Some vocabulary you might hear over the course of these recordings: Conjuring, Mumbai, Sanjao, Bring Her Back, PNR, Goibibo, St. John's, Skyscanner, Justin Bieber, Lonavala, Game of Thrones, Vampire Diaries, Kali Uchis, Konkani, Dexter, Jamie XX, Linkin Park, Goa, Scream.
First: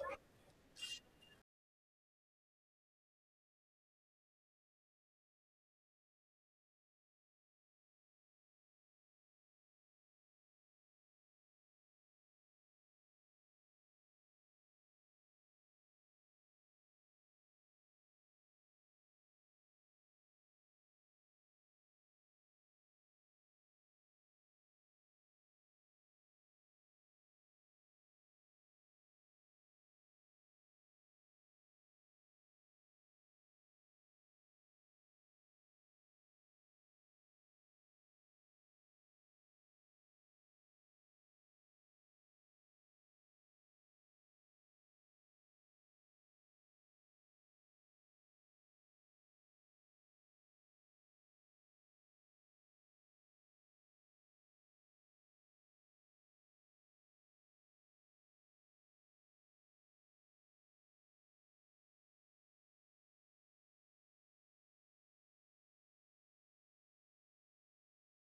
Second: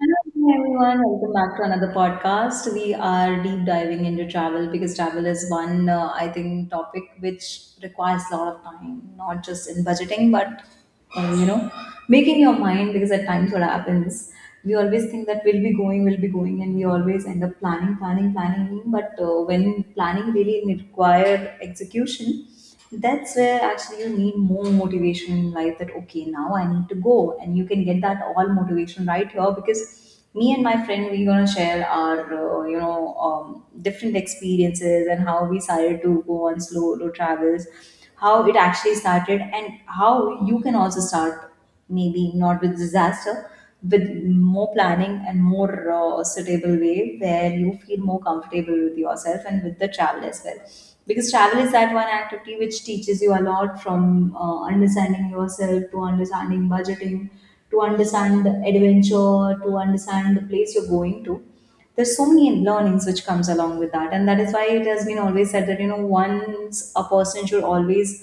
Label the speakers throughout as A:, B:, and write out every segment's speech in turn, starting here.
A: Hello everyone, welcome back to another podcast. We are deep diving into travel because travel is one, I think, topic which requires a lot of time, not just in budgeting, but um, you know, making your mind. Because at times, what happens, we always think that we'll be going, and we always end up planning, planning, planning. But when planning really require execution, that's where actually you need more motivation in life that okay, now I need to go, and you can get that all motivation right here because me and my friend, we're going to share our different experiences and how we started to go on slow low travels, how it actually started and how you can also start, maybe not with disaster, with more planning and more suitable way where you feel more comfortable with yourself and with the travel as well, because travel is that one activity which teaches you a lot, from understanding yourself to understanding budgeting, to understand the adventure, to understand the place you're going to. There's so many learnings which comes along with that, and that is why it has been always said that, you know, once a person should always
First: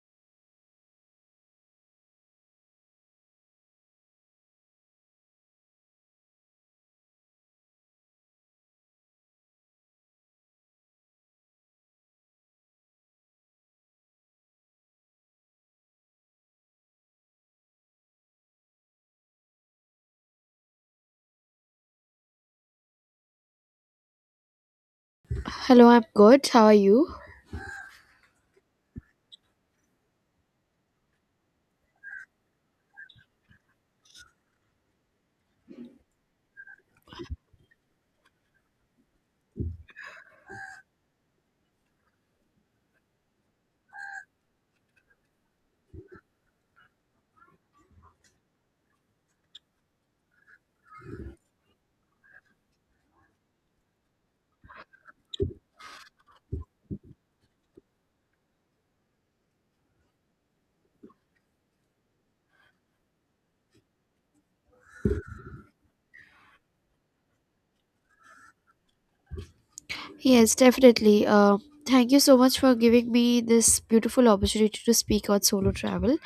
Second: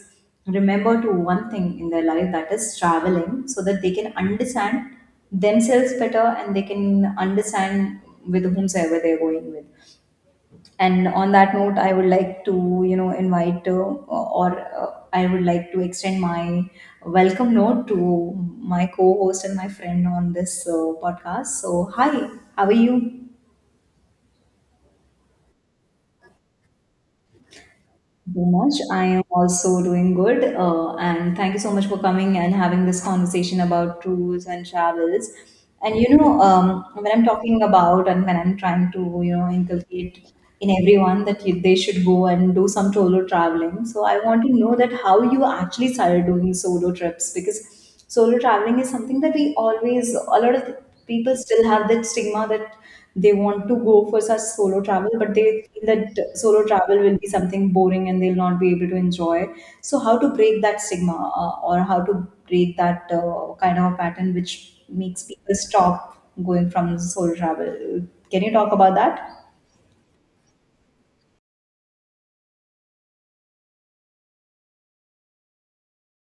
A: remember to one thing in their life, that is traveling, so that they can understand themselves better and they can understand with whomsoever they're going with. And on that note, I would like to, you know, invite or I would like to extend my welcome note to my co-host and my friend on this podcast. So, hi, how are you?
B: Hello, I'm good. How are you?
A: Very much. I am also doing good. And thank you so much for coming and having this conversation about tours and travels. And you know, when I'm talking about and when I'm trying to, you know, inculcate in everyone that you, they should go and do some solo traveling. So I want to know that how you actually started doing solo trips, because solo traveling is something that we always, a lot of people still have that stigma, that they want to go for such solo travel, but they feel that solo travel will be something boring and they'll not be able to enjoy. So, how to break that stigma or how to break that kind of a pattern which makes people stop going from solo travel? Can you talk about that?
B: Yes, definitely. Thank you so much for giving me this beautiful opportunity to speak on solo travel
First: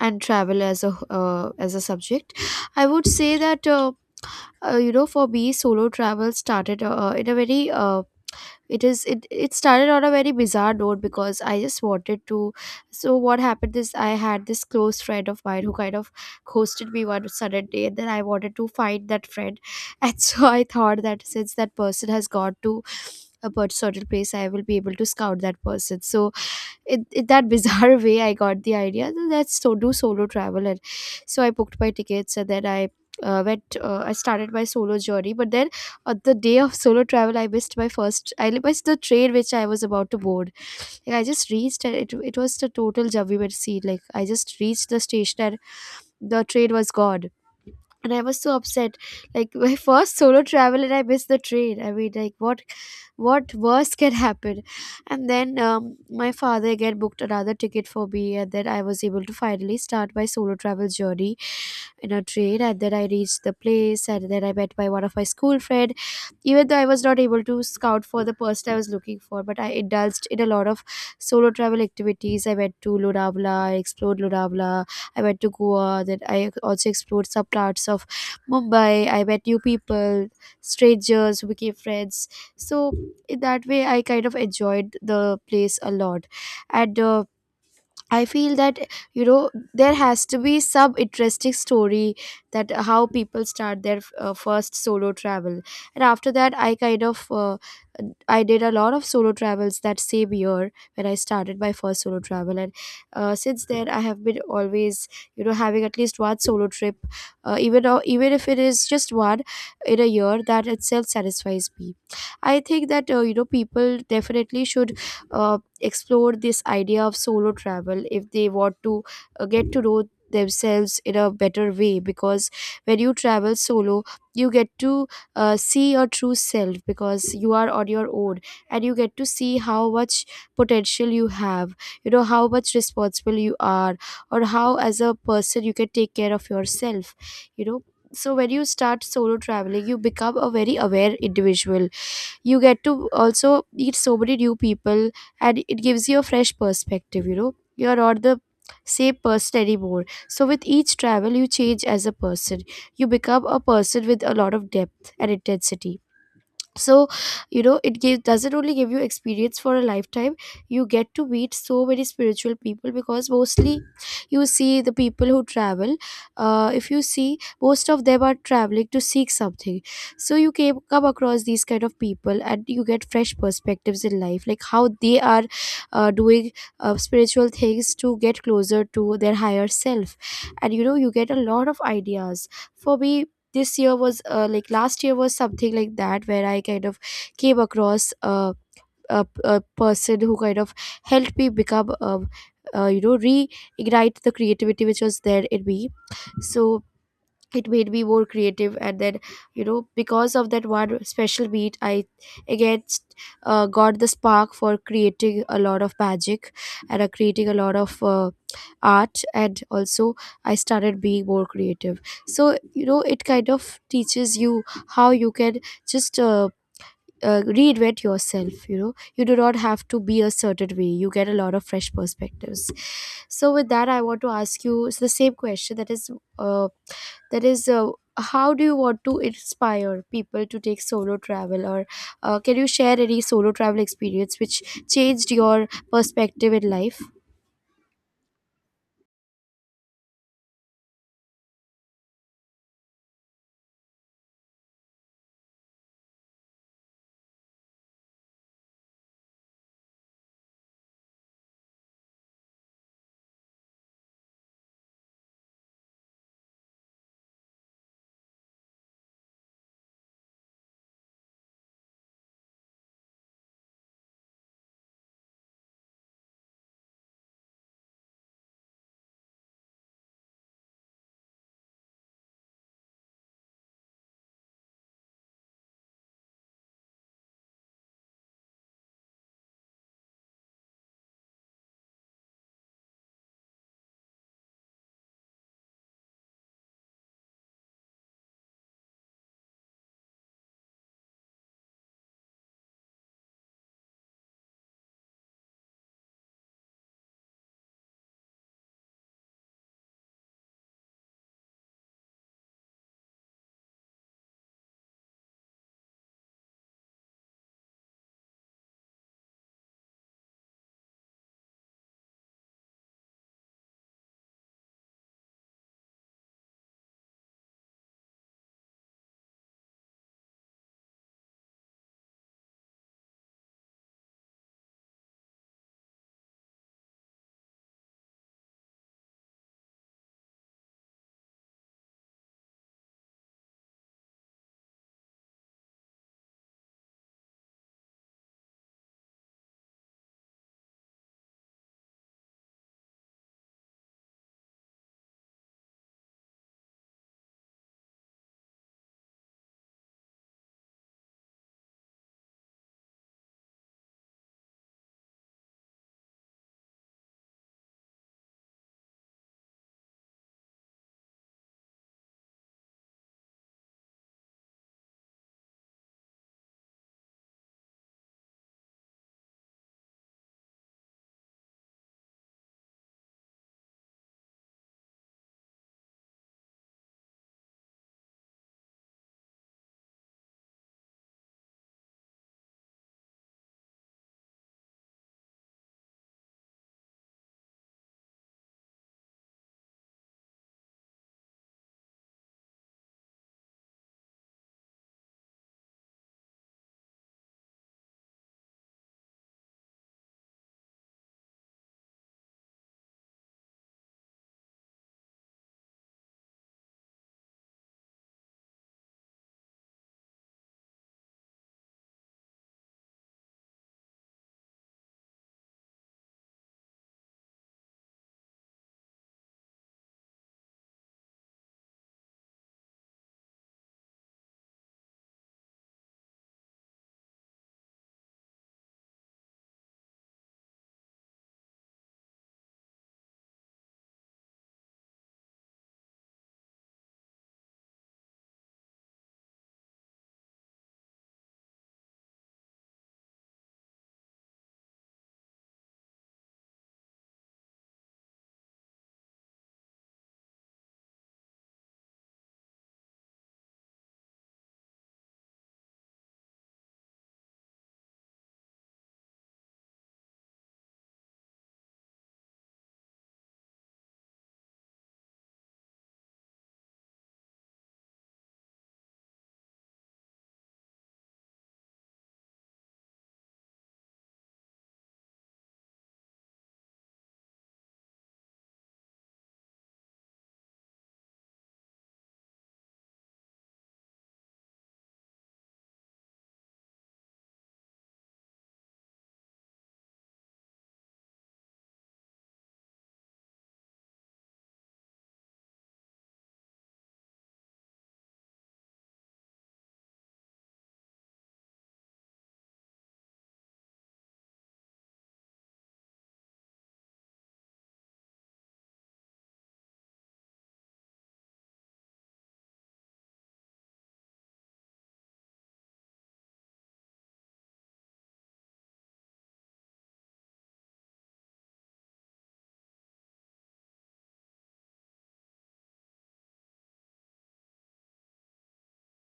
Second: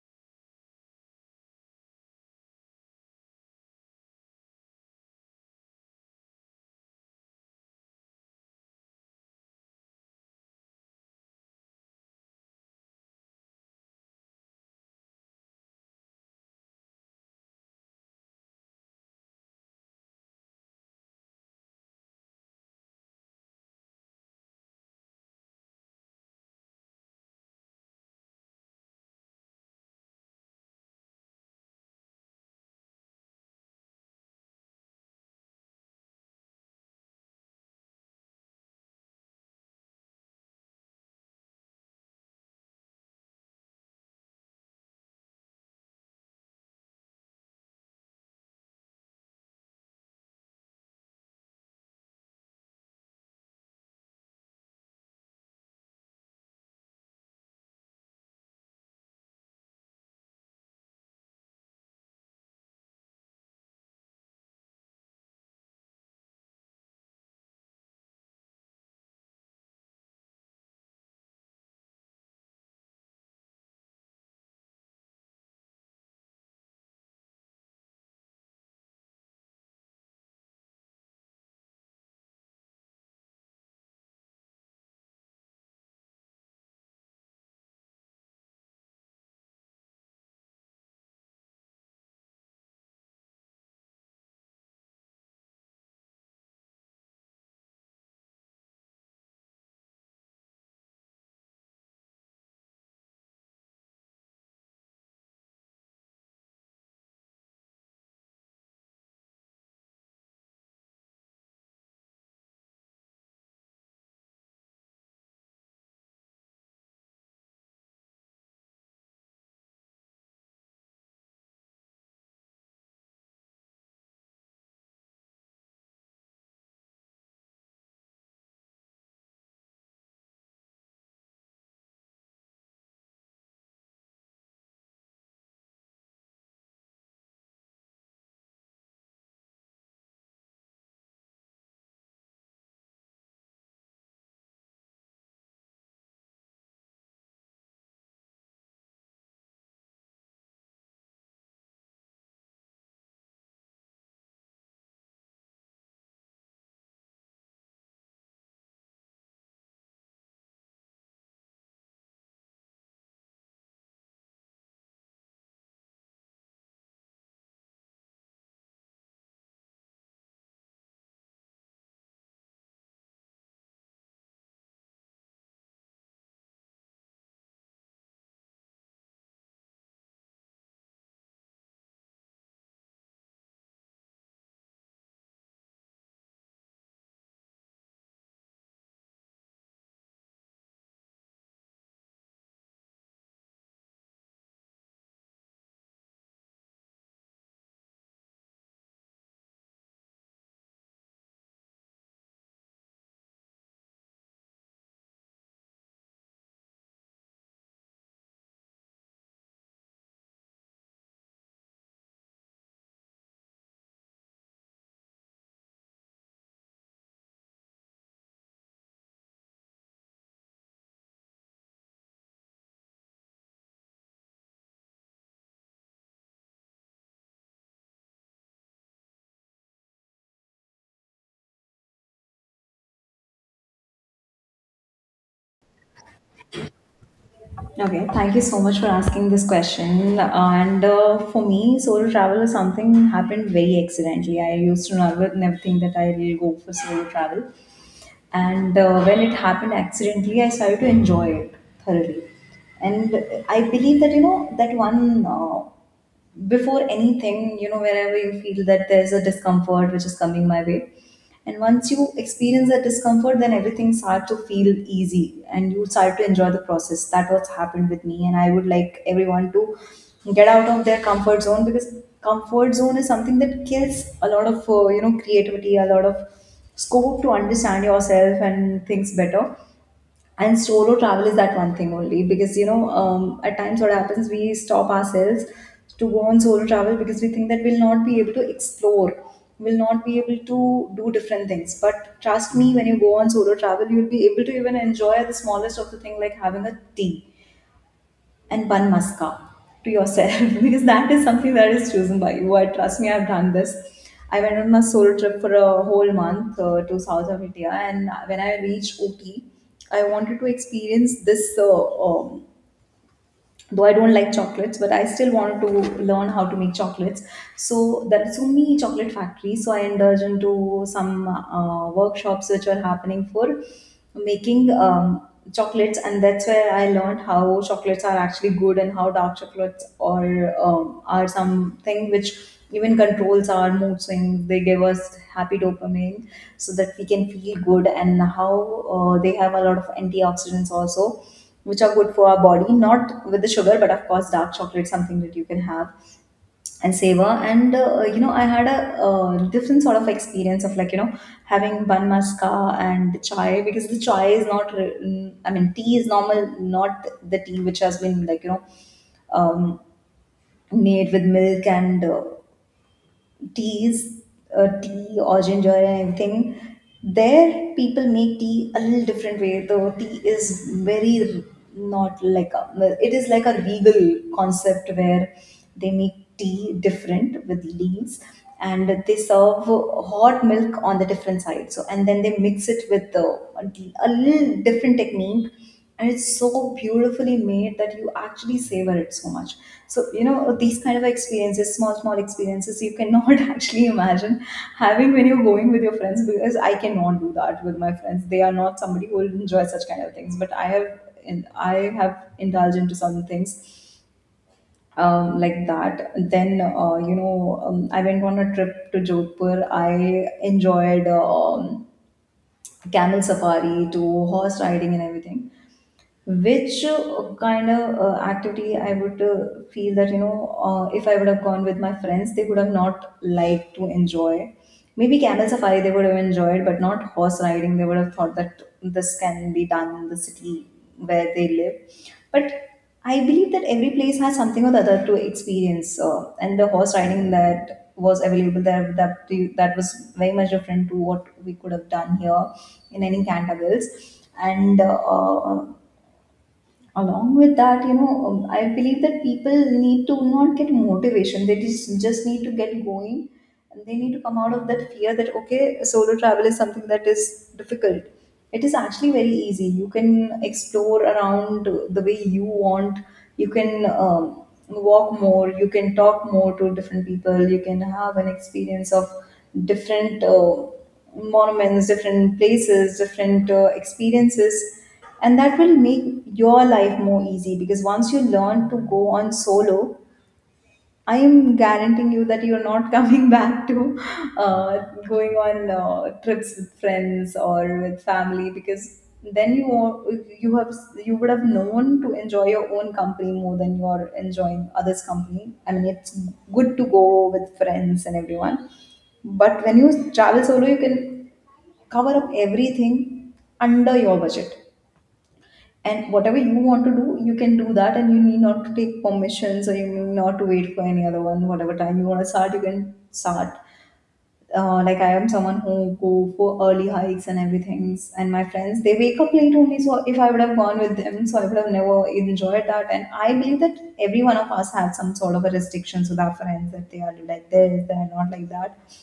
B: and travel as a subject. I would say that you know, for me, solo travel started in a very uh, it is it it started on a very bizarre note, because I just wanted to, so what happened is, I had this close friend of mine who kind of ghosted me one sudden day, and then I wanted to find that friend. And so I thought that since that person has gone to certain place, I will be able to scout that person. So it that bizarre way I got the idea. Then let's so do solo travel, and so I booked my tickets, and then I went. I started my solo journey, but then on the day of solo travel, I missed my first. I missed the train which I was about to board. Like I just reached, and it was the total jabbi scene. Like I just reached the station, and the train was gone, and I was so upset, like my first solo travel and I missed the train. I mean, like, what worse can happen. And then my father again booked another ticket for me, and then I was able to finally start my solo travel journey in a train. And then I reached the place, and then I met my one of my school friend. Even though I was not able to scout for the person I was looking for, but I indulged in a lot of solo travel activities. I went to Lonavala, I explored Lonavala. I went to Goa. Then I also explored some parts of Mumbai. I met new people, strangers who became friends. So in that way, I kind of enjoyed the place a lot. And I feel that, you know, there has to be some interesting story that how people start their first solo travel, and after that I kind of I did a lot of solo travels that same year when I started my first solo travel. And since then I have been always, you know, having at least one solo trip, even though, even if it is just one in a year, that itself satisfies me. I think that you know, people definitely should explore this idea of solo travel if they want to get to know themselves in a better way, because when you travel solo, you get to see your true self, because you are on your own. And you get to see how much potential you have, you know, how much responsible you are, or how as a person you can take care of yourself, you know. So when you start solo traveling, you become a very aware individual. You get to also meet so many new people, and it gives you a fresh perspective. You know, you're not the same person anymore, so with each travel you change as a person. You become a person with a lot of depth and intensity. So, you know, it gives doesn't only give you experience for a lifetime. You get to meet so many spiritual people, because mostly you see the people who travel, if you see, most of them are traveling to seek something. So you came, come across these kind of people, and you get fresh perspectives in life, like how they are doing spiritual things to get closer to their higher self. And you know, you get a lot of ideas. For me, this year was like, last year was something like that, where I kind of came across a person who kind of helped me become you know, reignite the creativity which was there in me. So it made me more creative, and then, you know, because of that one special meet, I again got the spark for creating a lot of magic, and creating a lot of art, and also I started being more creative. So you know, it kind of teaches you how you can just reinvent yourself. You know, you do not have to be a certain way. You get a lot of fresh perspectives. So with that, I want to ask you, it's the same question, that is uh, that is uh, how do you want to inspire people to take solo travel, or can you share any solo travel experience which changed your perspective in life?
A: Okay, thank you so much for asking this question. And for me, solo travel is something happened very accidentally. I used to never, never think that I will go for solo travel. And when it happened accidentally, I started to enjoy it thoroughly. And I believe that, you know, that one before anything, you know, wherever you feel that there's a discomfort which is coming my way. And once you experience that discomfort, then everything starts to feel easy and you start to enjoy the process. That what's happened with me. And I would like everyone to get out of their comfort zone, because comfort zone is something that kills a lot of, you know, creativity, a lot of scope to understand yourself and things better. And solo travel is that one thing only, because you know, at times what happens, we stop ourselves to go on solo travel because we think that we'll not be able to explore, we'll not be able to do different things. But trust me, when you go on solo travel, you'll be able to even enjoy the smallest of the thing, like having a tea and one mascara to yourself because that is something that is chosen by you. I trust me, I've done this. I went on a solo trip for a whole month to South of India, and when I reached Ooty, I wanted to experience this though I don't like chocolates, but I still wanted to learn how to make chocolates. So there are so many chocolate factories. So I indulged into some workshops which were happening for making chocolates, and that's where I learned how chocolates are actually good and how dark chocolates are something which even controls our mood swings. They give us happy dopamine so that we can feel good, and how they have a lot of antioxidants also which are good for our body, not with the sugar, but of course, dark chocolate, something that you can have and savor. And you know, I had a different sort of experience of, like, you know, having bun maska and the chai, because the chai is not, I mean, tea is normal, not the tea which has been, like, you know, um, made with milk and teas, tea or ginger and everything, there people make tea a little different way. Though tea is very not like a, well, it is like a legal concept where they make tea different with leaves, and they serve hot milk on the different side. So, and then they mix it with the a little different technique, and it's so beautifully made that you actually savor it so much. So you know, these kind of experiences, small small experiences, you cannot actually imagine having when you're going with your friends, because I cannot do that with my friends. They are not somebody who will enjoy such kind of things, but I have, and I have indulged into some things like that. Then, I went on a trip to Jodhpur. I enjoyed camel safari to horse riding and everything, which kind of activity I would feel that, you know, if I would have gone with my friends, they would have not liked to enjoy. Maybe camel safari they would have enjoyed, but not horse riding. They would have thought that this can be done in the city where they live. But I believe that every place has something or the other to experience, and the horse riding that was available there, that was very much different to what we could have done here in any Cantervilles. And along with that, you know, I believe that people need to not get motivation, they just need to get going, and they need to come out of that fear that okay, solo travel is something that is difficult. It is actually very easy. You can explore around the way you want. You can walk more, you can talk more to different people, you can have an experience of different monuments, different places, different experiences, and that will make your life more easy. Because once you learn to go on solo, I am guaranteeing you that you're not coming back to uh, going on trips with friends or with family, because then you are- you have, you would have known to enjoy your own company more than you're enjoying others company. I mean, it's good to go with friends and everyone, but when you travel solo, you can cover up everything under your budget, and whatever you want to do, you can do that, and you need not to take permissions, or you need not to wait for any other one. Whatever time you want to start, you can start. Like, I am someone who go for early hikes and everything, and my friends, they wake up late only. So if I would have gone with them, so I would have never enjoyed that. And I believe that every one of us had some sort of a restrictions with our friends, that they are like this, they are not like that,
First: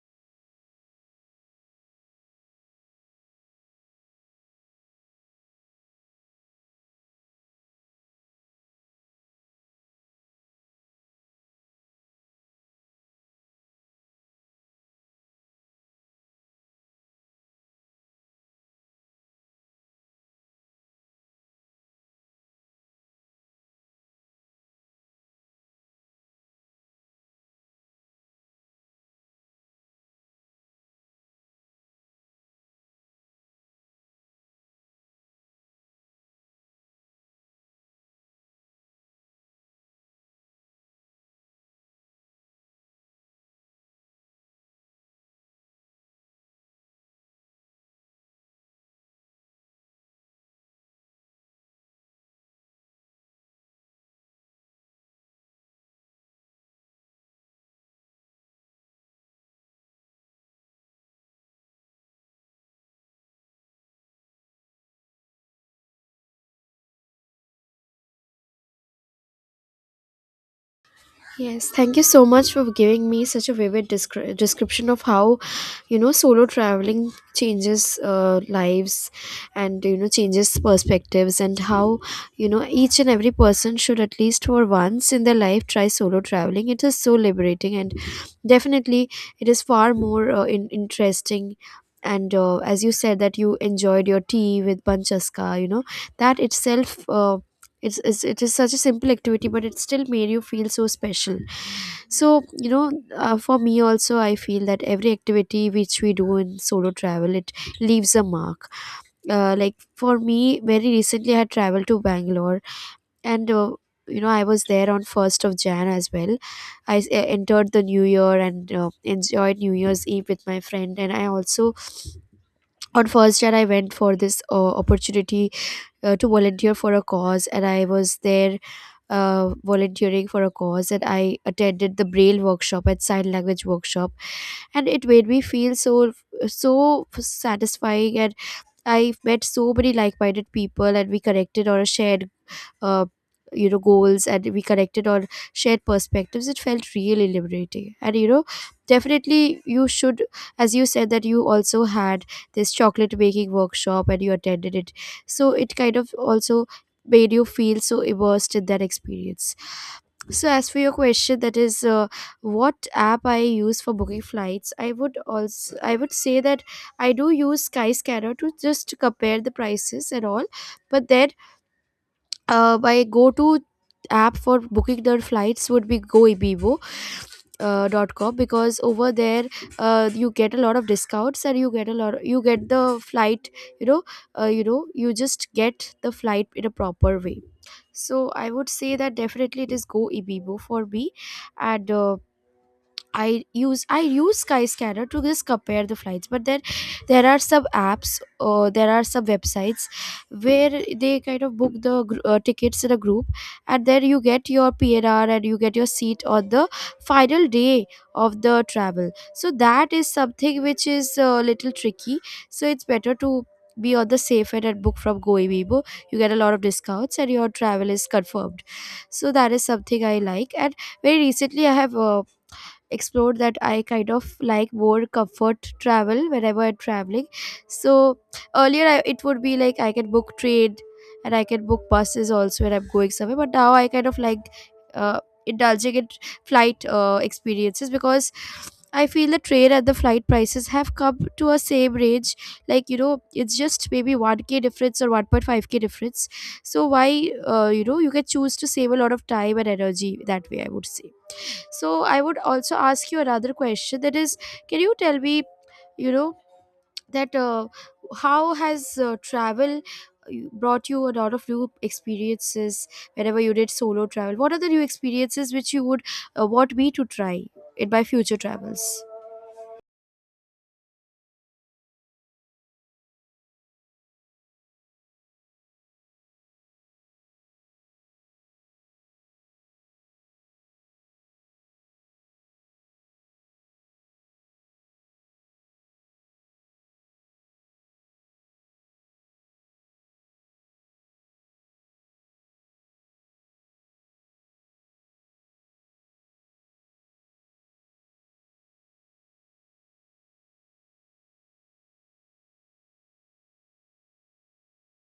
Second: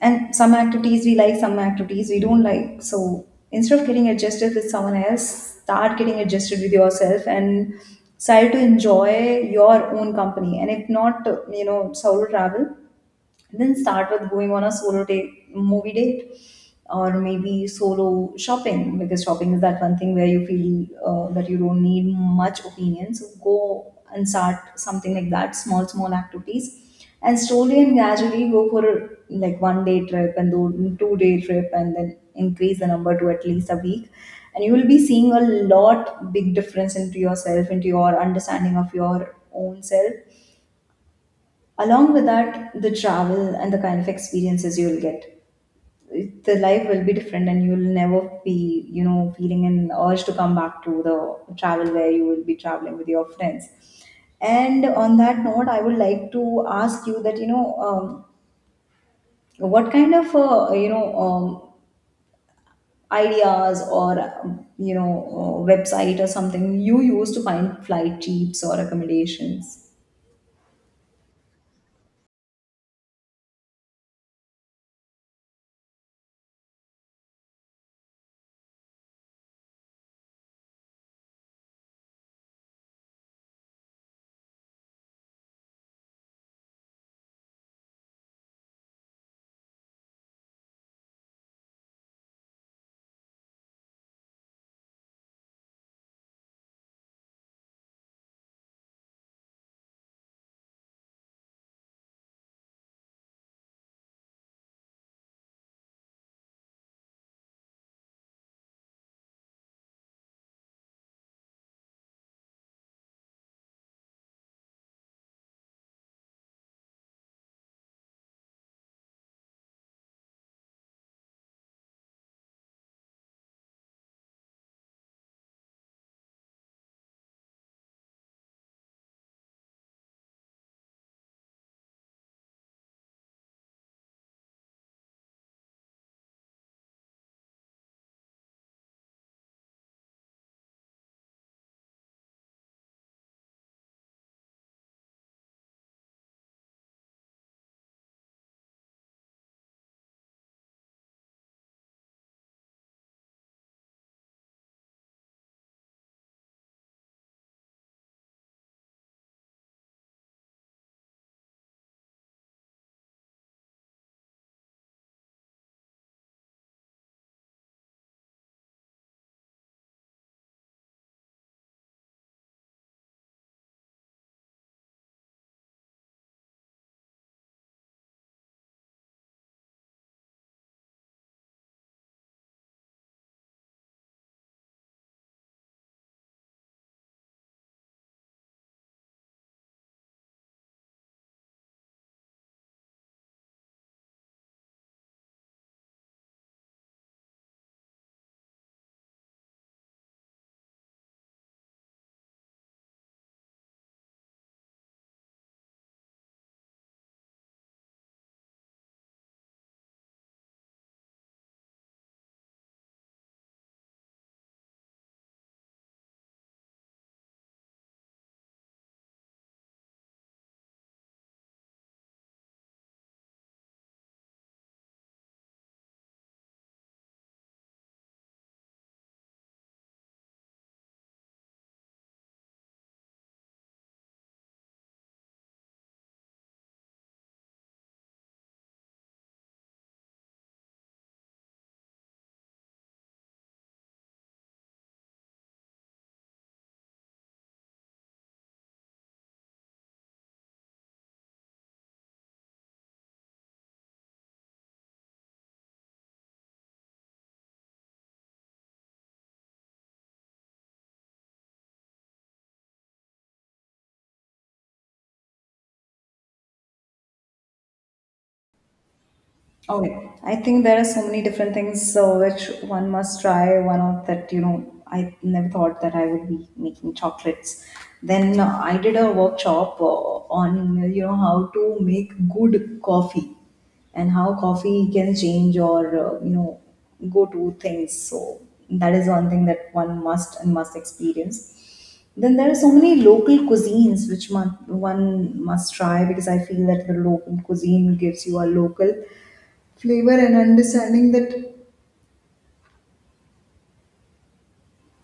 A: and some activities we like, some activities we don't like. So instead of getting adjusted with someone else, start getting adjusted with yourself and try to enjoy your own company. And if not, solo travel, then start with going on a solo date, movie date, or maybe solo shopping, because shopping is that one thing where you feel that you don't need much opinion. So go and start something like that, small small activities, and slowly and gradually go for a, like one day trip and do two-day trip, and then increase the number to at least a week. And you will be seeing a lot big difference into yourself, into your understanding of your own self, along with that the travel and the kind of experiences you'll get, the life will be different and you'll never be feeling an urge to come back to the travel where you will be traveling with your friends. And on that note I would like to ask you that what kind of ideas or website or something you use to find flight trips or accommodations?
B: Yes, thank you so much for giving me such a vivid description of how, you know, solo traveling changes lives, and you know, changes perspectives, and how, you know, each and every person should at least for once in their life try solo traveling. It is so liberating, and definitely it is far more interesting. And as you said that you enjoyed your tea with panchaska, you know, that itself it's it is such a simple activity, but it still made you feel so special. So you know, for me also, I feel that every activity which we do in solo travel, it leaves a mark. Like for me, very recently, I had traveled to Bangalore. And you know, I was there on 1st of Jan as well. Entered the new year, and enjoyed new year's eve with my friend. And I also on 1st Jan, I went for this opportunity to volunteer for a cause. And I was there volunteering for a cause, and I attended the Braille workshop and sign language workshop. And it made me feel so so satisfying, and I met so many like-minded people, and we connected on a shared uh, you know, goals. And we connected on shared perspectives. It felt really liberating. And you know, definitely you should, as you said that you also had this chocolate making workshop and you attended it, so it kind of also made you feel so immersed in that experience. So as for your question, that is what app I use for booking flights, I would also, I would say that I do use Skyscanner to just compare the prices and all. But then my go-to app for booking their flights would be Goibibo dot com, because over there you get a lot of discounts, and you get a lot, you get the flight, you know, you know, you just get the flight in a proper way. So I would say that definitely it is Goibibo for me. And I use Skyscanner to just compare the flights, but then there are some apps, or there are some websites where they kind of book the tickets in a group, and then you get your PNR, and you get your seat on the final day of the travel. So that is something which is a little tricky. So it's better to be on the safe end and book from Goibibo. You get a lot of discounts and your travel is confirmed. So that is something I like. And very recently, I have explored that I kind of like more comfort travel whenever I'm traveling. So earlier it would be like I can book train, and I can book buses also when I'm going somewhere, but now I kind of like uh, indulging in flight experiences, because I feel the train and the flight prices have come to a same range. Like you know, it's just maybe 1K difference, or 1.5K difference. So why you know, you can choose to save a lot of time and energy that way, I would say. So I would also ask you another question, that is, can you tell me, you know, that how has travel brought you a lot of new experiences whenever you did solo travel? What are the new experiences which you would want me to try in my future travels?
A: Oh, I think there are so many different things so which one must try. One of that, you know, I never thought that I would be making chocolates. Then I did a workshop on, you know, how to make good coffee and how coffee can change or, you know, go to things. So that is one thing that one must and must experience. Then there are so many local cuisines which one must try, because I feel that the local cuisine gives you a local flavor and understanding that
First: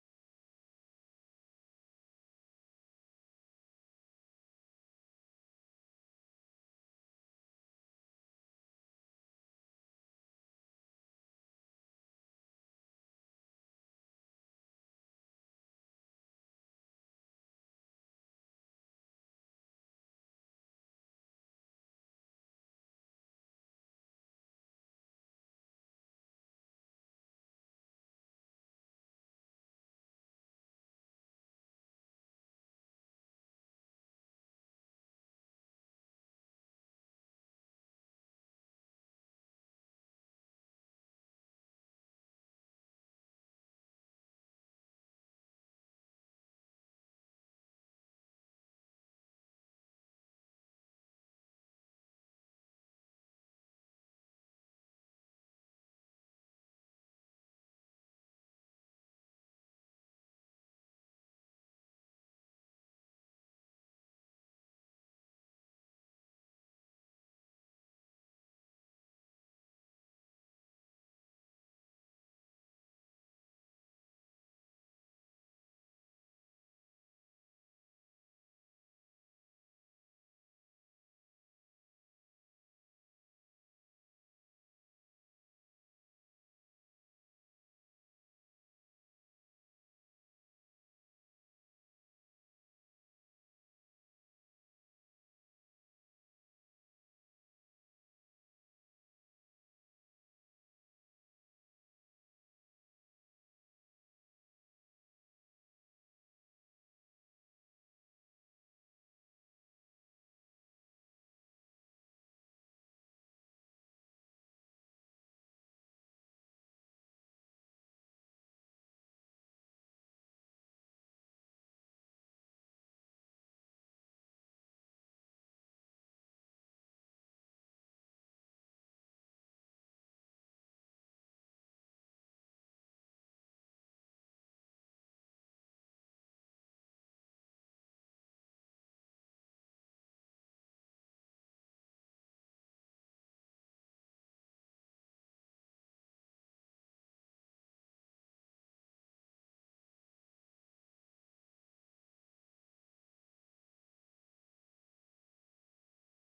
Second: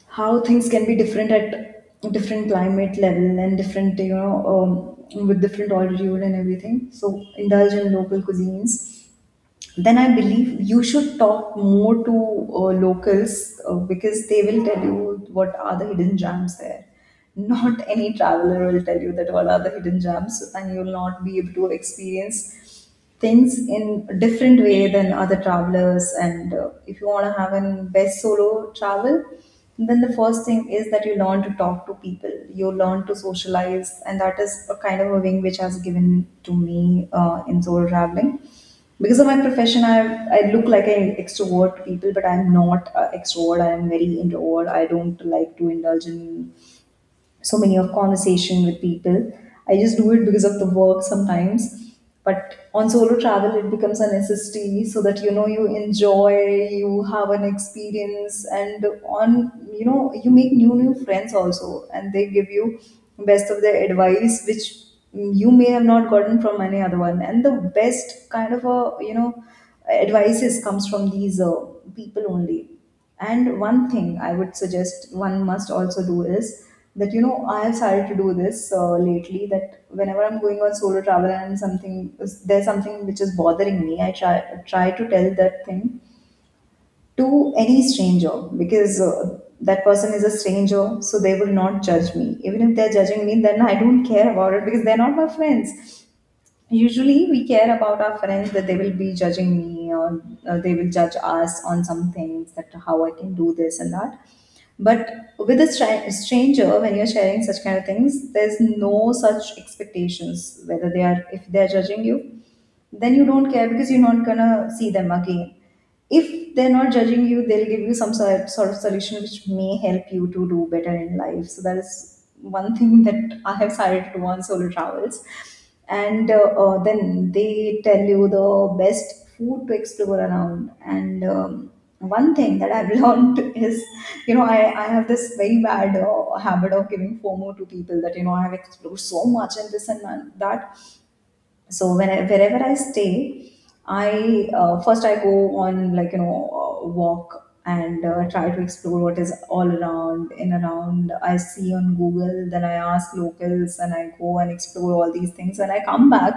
A: how things can be different at different climate level and different with different altitude and everything. So indulge in local cuisines. Then I believe you should talk more to locals, because they will tell you what are the hidden gems there. Not any traveler will tell you that what are the hidden gems, and you will not be able to experience things in a different way than other travelers. And if you want to have an best solo travel, then the first thing is that you learn to talk to people, you learn to socialize. And that is a kind of a wing which has given to me in solo traveling. Because of my profession, I look like an extrovert to people, but I'm not a extrovert, I'm very introvert. I don't like to indulge in so many of conversation with people. I just do it because of the work sometimes. But on solo travel, it becomes a necessity so that you know you enjoy, you have an experience, and on you know you make new friends also, and they give you best of their advice, which you may have not gotten from any other one. And the best kind of a you know advices comes from these people only. And one thing I would suggest one must also do is that you know I have started to do this lately. That whenever I'm going on solo travel and something, there's something which is bothering me, I try to tell that thing to any stranger, because that person is a stranger, so they will not judge me. Even if they're judging me, then I don't care about it because they're not my friends. Usually, we care about our friends that they will be judging me or they will judge us on some things that how I can do this and that. But with a stranger, when you're sharing such kind of things, there's no such expectations. Whether they are, if they're judging you, then you don't care because you're not gonna see them again. If they're not judging you, they'll give you some sort of solution which may help you to do better in life. So that is one thing that I have started to do on solo travels. And then they tell you the best food to explore around. And one thing that I've learned is, you know, I have this very bad habit of giving FOMO to people that, you know, I have explored so much and this and that. So when I, wherever I stay, I first I go on like you know walk, and try to explore what is all around in around, I see on Google, then I ask locals and I go and explore all these things, and I come back.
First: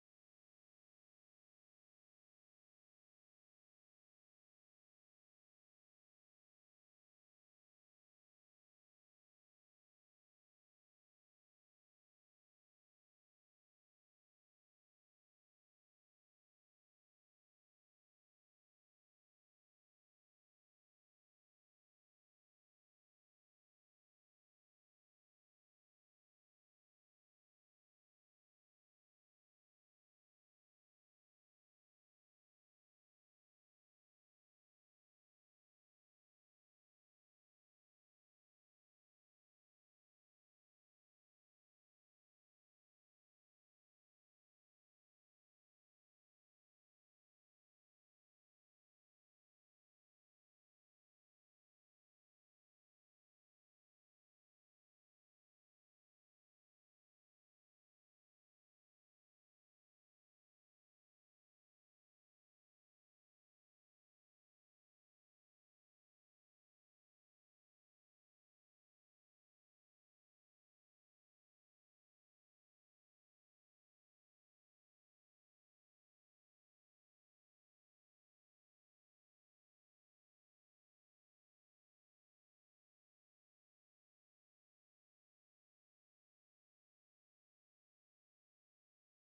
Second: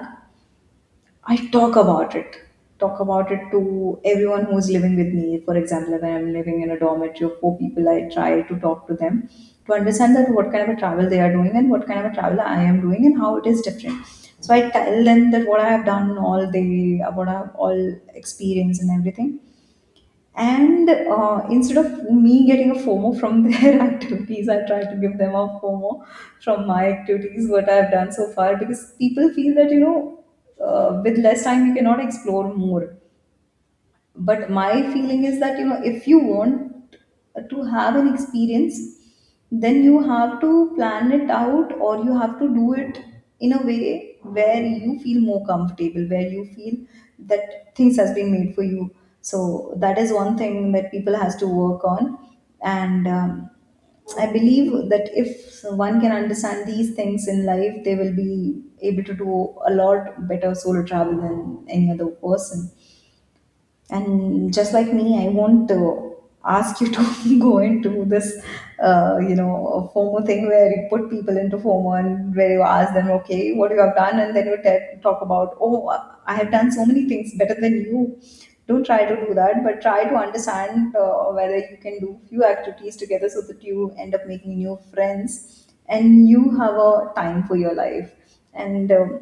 A: I talk about it. Talk about it to everyone who's living with me. For example, if I'm living in a dormitory of four people, I try to talk to them to understand that what kind of a travel they are doing and what kind of a travel I am doing and how it is different. So I tell them that what I have done, all day, what I have all experienced and everything, and instead of me getting a FOMO from their activities, I try to give them a FOMO from my activities, what I've done so far, because people feel that, you know, with less time, you cannot explore more. But my feeling is that you know if you want to have an experience, then you have to plan it out, or you have to do it in a way where you feel more comfortable, where you feel that things has been made for you. So that is one thing that people has to work on. And I believe that if one can understand these things in life, they will be able to do a lot better solo travel than any other person. And just like me, I won't ask you to go into this FOMO thing where you put people into FOMO and where you ask them, okay, what you have done, and then you talk about, oh, I have done so many things better than you. Don't try to do that, but try to understand whether you can do few activities together so that you end up making new friends and you have a time for your life. And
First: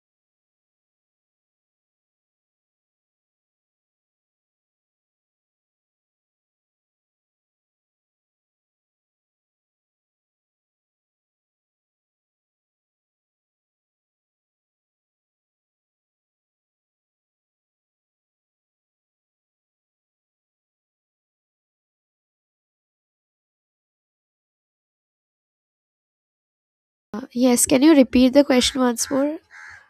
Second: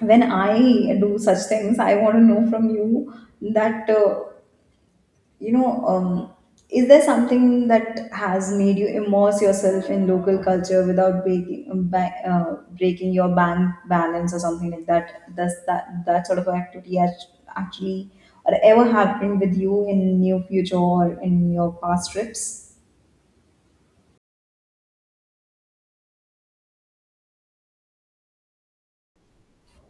A: when I do such things, I want to know from you that, you know, um, is there something that has made you immerse yourself in local culture without breaking, breaking your bank balance or something like that? Does that sort of activity actually or ever happened with you in your future or in your past trips?
B: Yes, can you repeat the question once more?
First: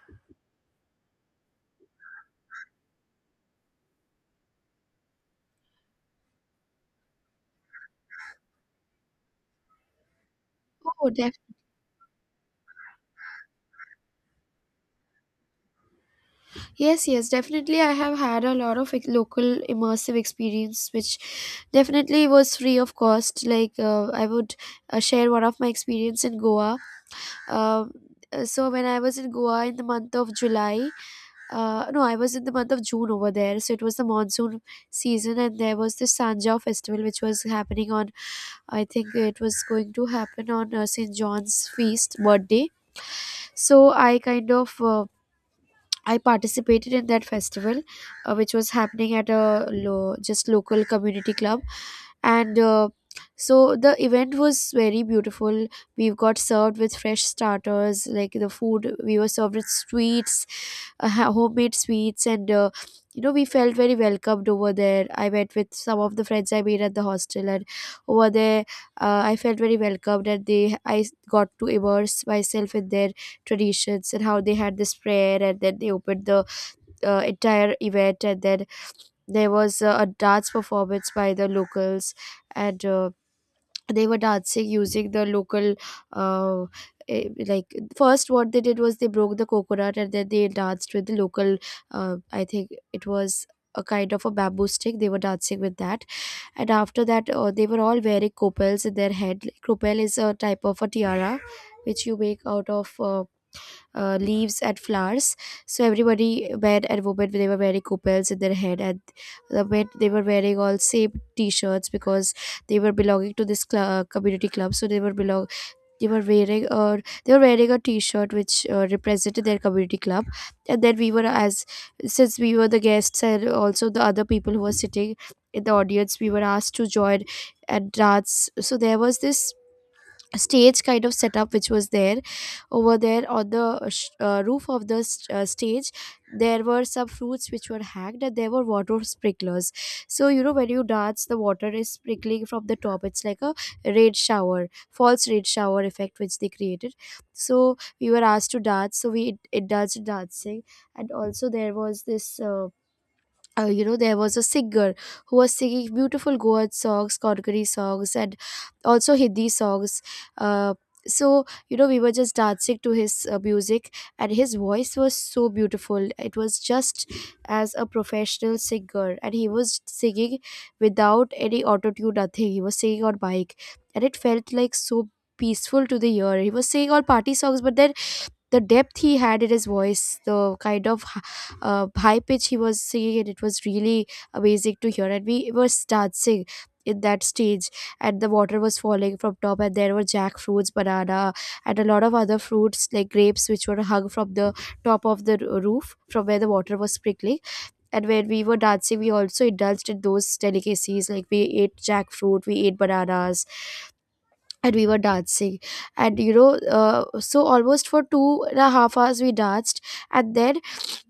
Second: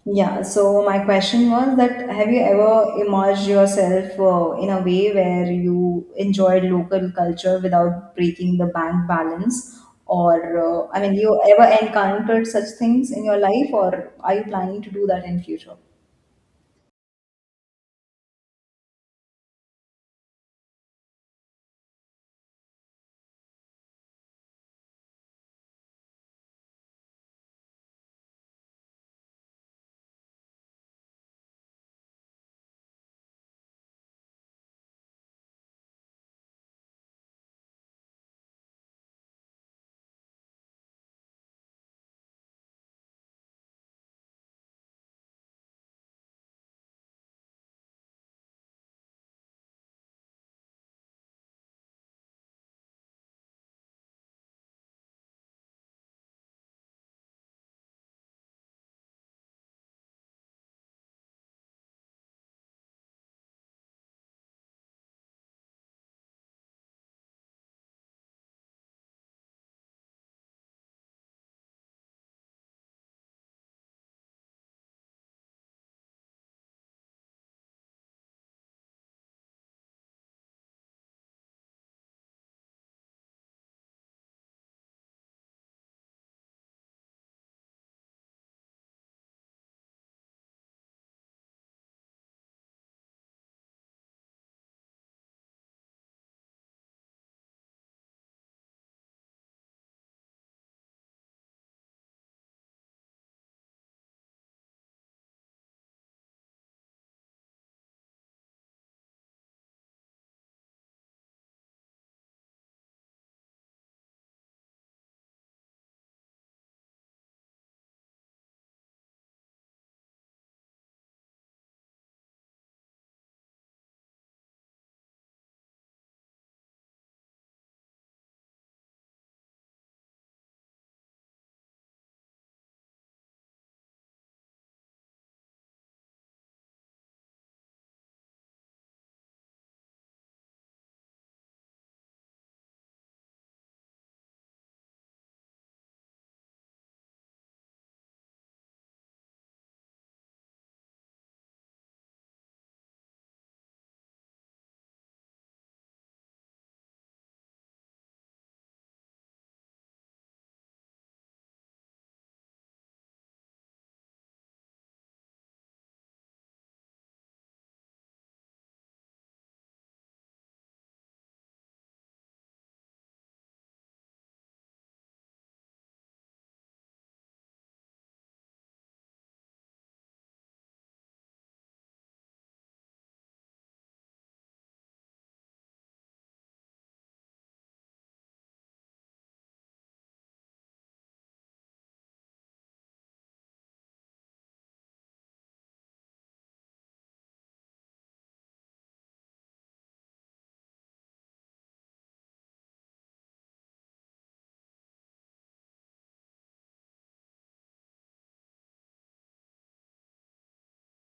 A: Yeah, so my question was that have you ever immersed yourself in a way where you enjoyed local culture without breaking the bank balance? Or, I
B: Oh,
A: mean, you ever encountered such things in your life, or are you planning to do that in future?
B: yes, yes, definitely, I have had a lot of local immersive experience, which definitely was free of cost. Like, I would share one of my experience in Goa. Um, so when I was in Goa in the month of July, uh, no, I was in the month of June over there, so it was the monsoon season. And there was this Sanjao festival which was happening on, I think it was going to happen on St. John's feast birthday. So I kind of I participated in that festival, which was happening at a just local community club, and so the event was very beautiful. We got served with fresh starters, like the food. We were served with sweets, homemade sweets, and you know we felt very welcomed over there. I went with some of the friends I made at the hostel, and over there I felt very welcomed, and they I got to immerse myself in their traditions, and how they had this prayer, and then they opened the entire event. And then there was a dance performance by the locals, and they were dancing using the local uh, like, first what they did was they broke the coconut, and then they danced with the local, I think it was a kind of a bamboo stick. They were dancing with that, and after that they were all wearing copels in their head. Like, copel is a type of a tiara which you make out of leaves and flowers. So everybody, men and women, they were wearing coupons in their head, and the men, they were wearing all same t-shirts, because they were belonging to this community club. So they were belong they were wearing a. they were wearing a t-shirt which represented their community club. And then we were, as since we were the guests, and also the other people who were sitting in the audience, we were asked to join and dance. So there was this stage kind of setup which was there. Over there, on the roof of the stage, there were some fruits which were hacked, and there were water sprinklers. So you know, when you dance, the water is sprinkling from the top. It's like a rain shower, false rain shower effect, which they created. So we were asked to dance, so we indulged in dancing. And also there was this you know, there was a singer who was singing beautiful Goa songs, Konkani songs, and also Hindi songs. uh, so you know, we were just dancing to his music, and his voice was so beautiful. It was just as a professional singer, and he was singing without any auto tune, nothing. He was singing on mic, and it felt like so peaceful to the ear. He was singing all party songs, but then the depth he had in his voice, the kind of high pitch he was singing, and it was really amazing to hear. And we were dancing in that stage, and the water was falling from top, and there were jackfruits, banana, and a lot of other fruits like grapes, which were hung from the top of the roof, from where the water was sprinkling. And when we were dancing, we also indulged in those delicacies. Like, we ate jackfruit, we ate bananas, and we were dancing. And you know, so almost for 2.5 hours we danced. And then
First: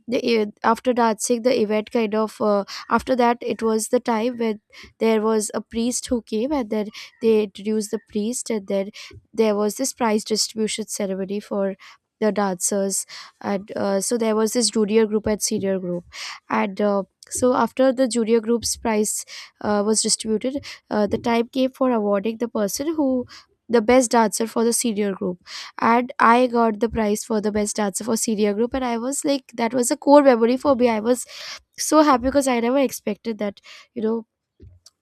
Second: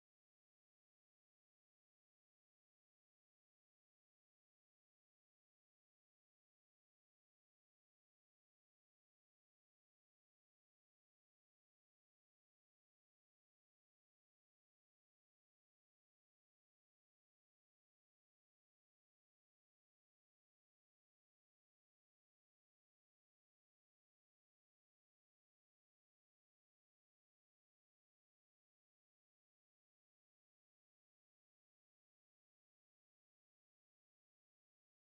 B: after Danzig, the event kind of, after that, it was the time when there was a priest who came, and then they introduced the priest, and then there was this prize distribution ceremony for the dancers. And so there was this junior group and senior group, and. So after the junior group's prize was distributed, the time came for awarding the person who, the best dancer for the senior group. And I got the prize for the best dancer for senior group, and I was like, that was a core memory for me. I was so happy, because I never expected that, you know,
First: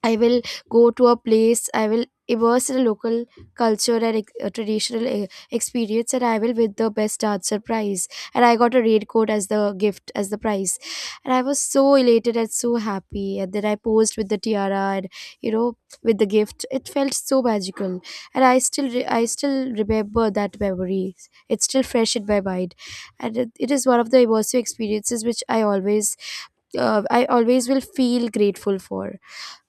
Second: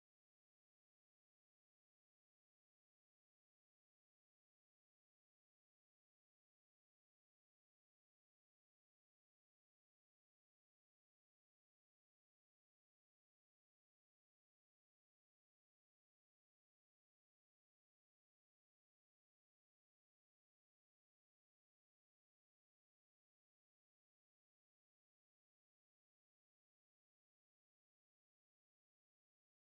B: I will go to a place, I will immerse in a local culture and traditional experience, and I will win the best dancer prize. And I got a raincoat as the gift, as the prize. And I was so elated and so happy. And then I posed with the tiara, and, you know, with the gift. It felt so magical. And I still, I still remember that memory. It's still fresh in my mind. And it is one of the immersive experiences which I always, I always will feel grateful for.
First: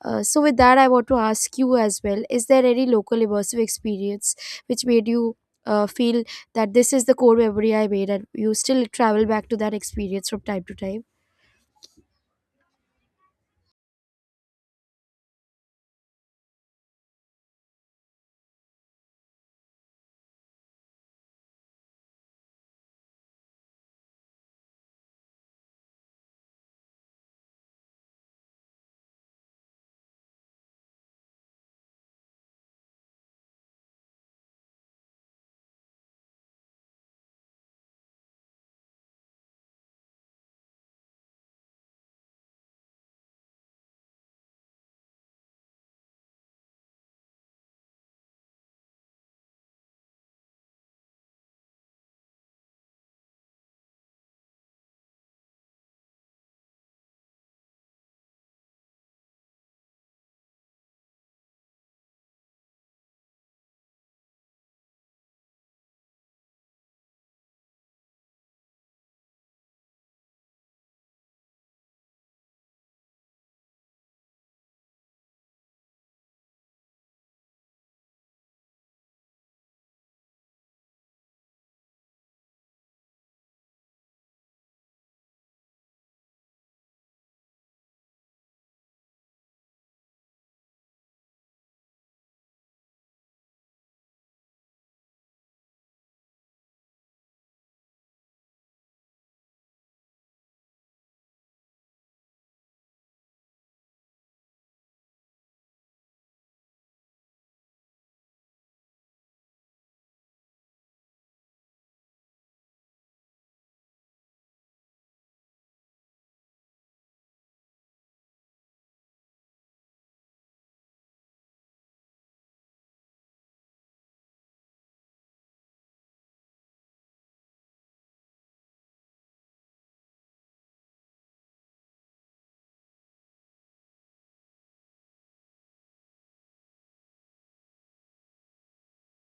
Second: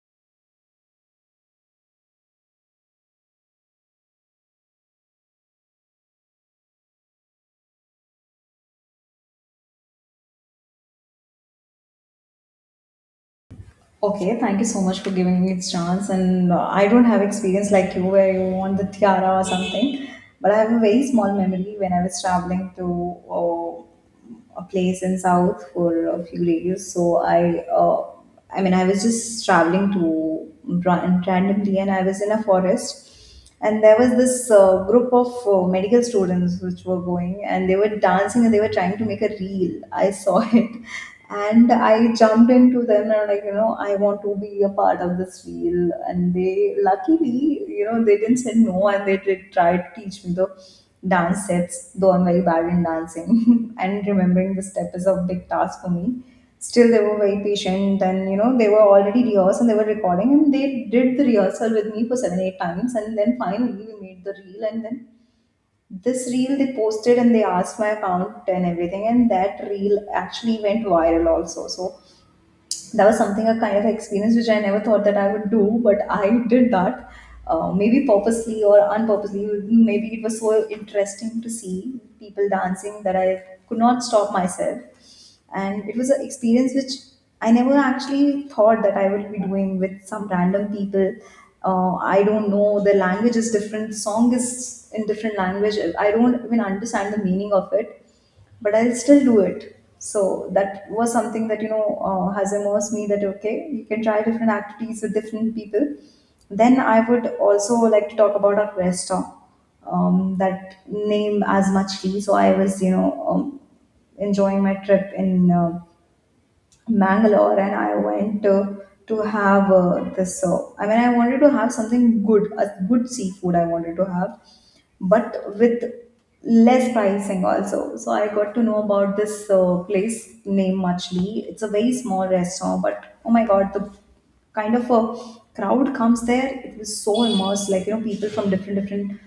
B: So, with that, I want to ask you as well, is there any local immersive experience which made you feel that this is the core memory I made, and you still travel back to that experience from time to time?
A: Okay, thank you so much for giving me this chance. And I don't have experience like you where you want the tiara or something, but I have a very small memory when I was traveling to a place in South for a few days. So I mean, I was just traveling to randomly, and I was in a forest. And there was this group of medical students which were going, and they were dancing and they were trying to make a reel. I saw it, and I jumped into them, and I'm like, you know, I want to be a part of this reel. And they, luckily, you know, they didn't say no, and they did try to teach me the dance steps, though I'm very bad in dancing and remembering the step is a big task for me. Still they were very patient, and you know they were already rehearsed and they were recording, and they did the rehearsal with me for seven eight times, and then finally we made the reel. And then this reel they posted, and they asked my account and everything, and that reel actually went viral also. So that was something, a kind of experience which I never thought that I would do, but I did that. Maybe purposely or unpurposely. Maybe it was so interesting to see people dancing that I could not stop myself. And it was an experience which I never actually thought that I would be doing with some random people. I don't know. The language is different. Song is in different language. I don't even understand the meaning of it, but I'll still do it. So that was something that you know has immersed me that okay, you can try different activities with different people. Then I would also like to talk about our restaurant, that name as much tea. So I was you know enjoying my trip in Mangalore, and I went to have this. I mean, I wanted to have something good, a good seafood I wanted to have, but with less pricing also. So I got to know about this place named Machli. It's a very small restaurant, but oh my god, the kind of a crowd comes there, it was so immersed, like you know people from different different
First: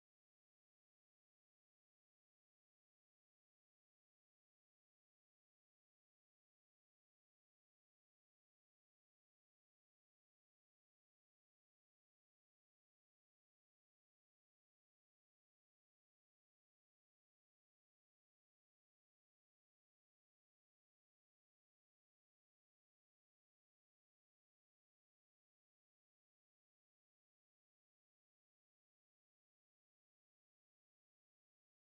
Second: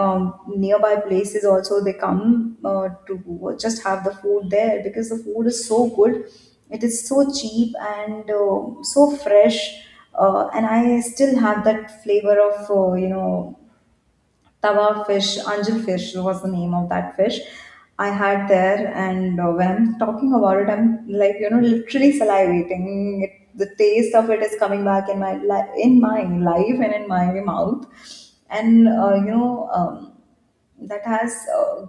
A: um, nearby places also they come to just have the food there because the food is so good, it is so cheap and so fresh. And I still have that flavor of you know Tava fish. Anjil fish was the name of that fish I had there. And when I'm talking about it, I'm like you know literally salivating. It, the taste of it is coming back in my in my life and in my mouth, and that has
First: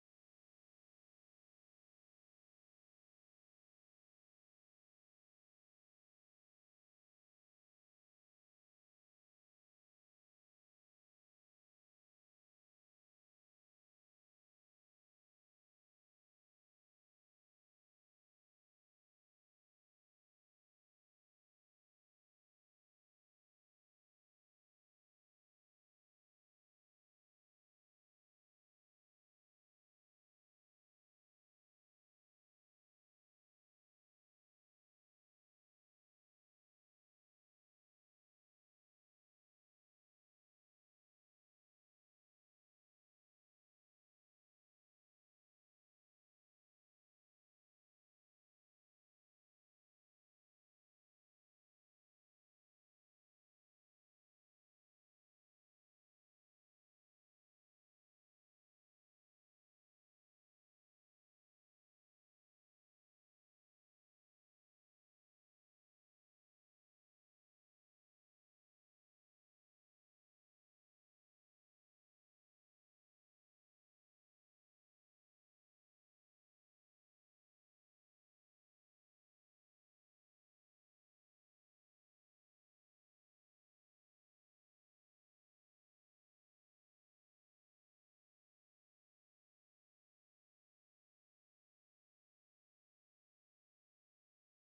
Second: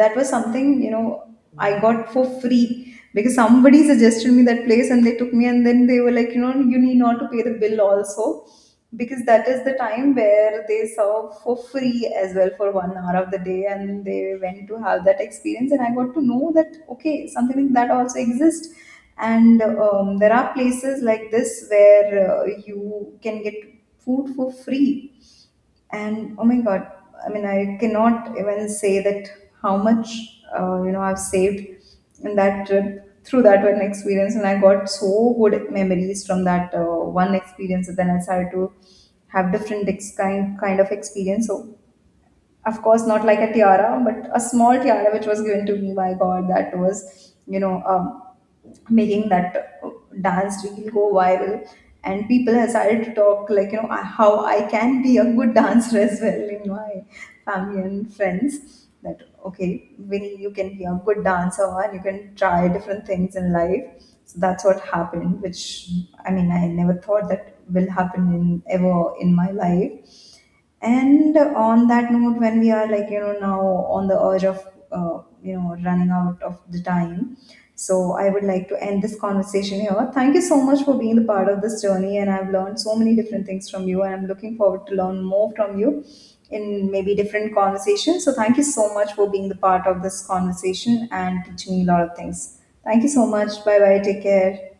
A: that was something you know I got for free, because somebody suggested me that place and they took me, and then they were like, you know, you need not to pay the bill also, because that is the time where they serve for free as well for one hour of the day. And they went to have that experience, and I got to know that okay, something like that also exists. And there are places like this where you can get food for free. And oh my god, I mean I cannot even say that how much I've saved in that trip through that one experience. And I got so good memories from that one experience, and then I started to have different kind of experience. So of course not like a tiara, but a small tiara which was given to me by god, that was you know making that dance reel go viral, and people have started to talk like, you know, how I can be a good dancer as well in my family and friends, that okay Vinny, you can be a good dancer and you can try different things in life. So that's what happened, which I mean I never thought that will happen in ever in my life. And on that note, when we are like, you know, now on the urge of, running out of the time, so I would like to end this conversation here. Thank you so much for being the part of this journey, and I've learned so many different things from you, and I'm looking forward to learn more from you in maybe different conversations. So thank you so much for being the part of this conversation and teaching me a lot of things. Thank you so much. Bye bye. Take care.